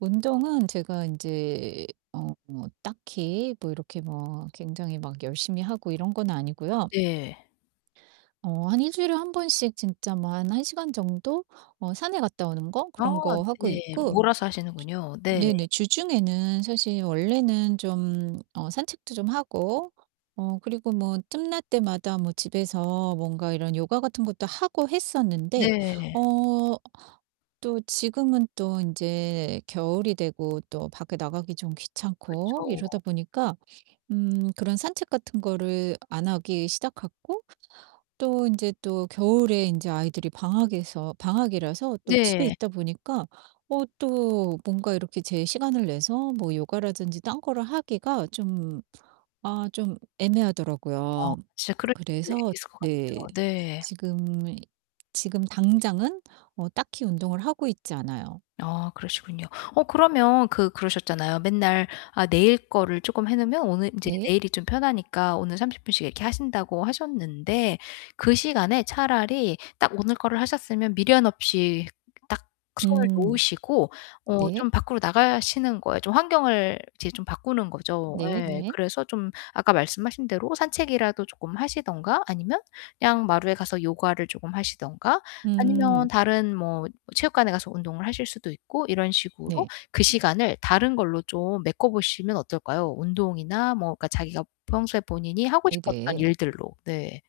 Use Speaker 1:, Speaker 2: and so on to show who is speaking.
Speaker 1: 운동은 제가 인제 어 뭐 딱히 뭐 이렇게 뭐 굉장히 막 열심히 하고 이런 건 아니고요.
Speaker 2: 네.
Speaker 1: 어 한 1 주일에 1 번씩 진짜 뭐 한 1 시간 정도 어 산에 갔다 오는 거
Speaker 2: 아
Speaker 1: 그런 거 하고
Speaker 2: 네.
Speaker 1: 있고
Speaker 2: 몰아서
Speaker 1: 주
Speaker 2: 하시는군요. 네.
Speaker 1: 네네 주중에는 사실 원래는 좀 어 산책도 좀 하고 어 그리고 뭐 틈날 때마다 뭐 집에서 뭔가 이런 요가 같은 것도 하고 했었는데
Speaker 2: 네.
Speaker 1: 어 또 지금은 또 인제 겨울이 되고 또 밖에 나가기 좀 귀찮고
Speaker 2: 그쵸.
Speaker 1: 이러다 보니까 음 그런 산책 같은 거를 안 하기 시작했고 또 인제 또 겨울에 인제 아이들이 방학에서 방학이라서 또 집에
Speaker 2: 네.
Speaker 1: 있다 보니까 어 또 뭔가 이렇게 제 시간을 내서 뭐 요가라든지 딴 거를 하기가 좀 아 좀
Speaker 2: 아
Speaker 1: 애매하더라고요.
Speaker 2: 진짜 그럴 수
Speaker 1: 그래서
Speaker 2: 있을 것 같아요.
Speaker 1: 네
Speaker 2: 네.
Speaker 1: 지금, 지금 당장은 어 딱히 운동을 하고 있지 않아요.
Speaker 2: 아 그러시군요. 어 그러면 그 그러셨잖아요. 맨날 아 내일 거를 조금 해 놓으면 오늘 인제
Speaker 1: 네.
Speaker 2: 내일이 좀 편하니까 오늘 30 분씩 이렇게 하신다고 하셨는데 그 시간에 차라리 딱 오늘 거를 하셨으면 미련 없이 딱 손을
Speaker 1: 음
Speaker 2: 놓으시고 어
Speaker 1: 네.
Speaker 2: 좀 밖으로 나가시는 거예요. 좀 환경을 이제 좀 바꾸는 거죠
Speaker 1: 네
Speaker 2: 예.
Speaker 1: 네.
Speaker 2: 그래서 좀 아까 말씀하신 대로 산책이라도 쪼끔 하시든가 아니면 그냥 마루에 가서 요가를 쪼끔 하시든가 아니면
Speaker 1: 음.
Speaker 2: 다른 뭐 체육관에 가서 운동을 하실 수도 있고 이런 식으로
Speaker 1: 네.
Speaker 2: 그 시간을 다른 걸로 좀 메꿔 보시면 어떨까요? 운동이나 뭐 그러니까 자기가 평소에 본인이 하고 싶었던
Speaker 1: 네네.
Speaker 2: 일들로. 네.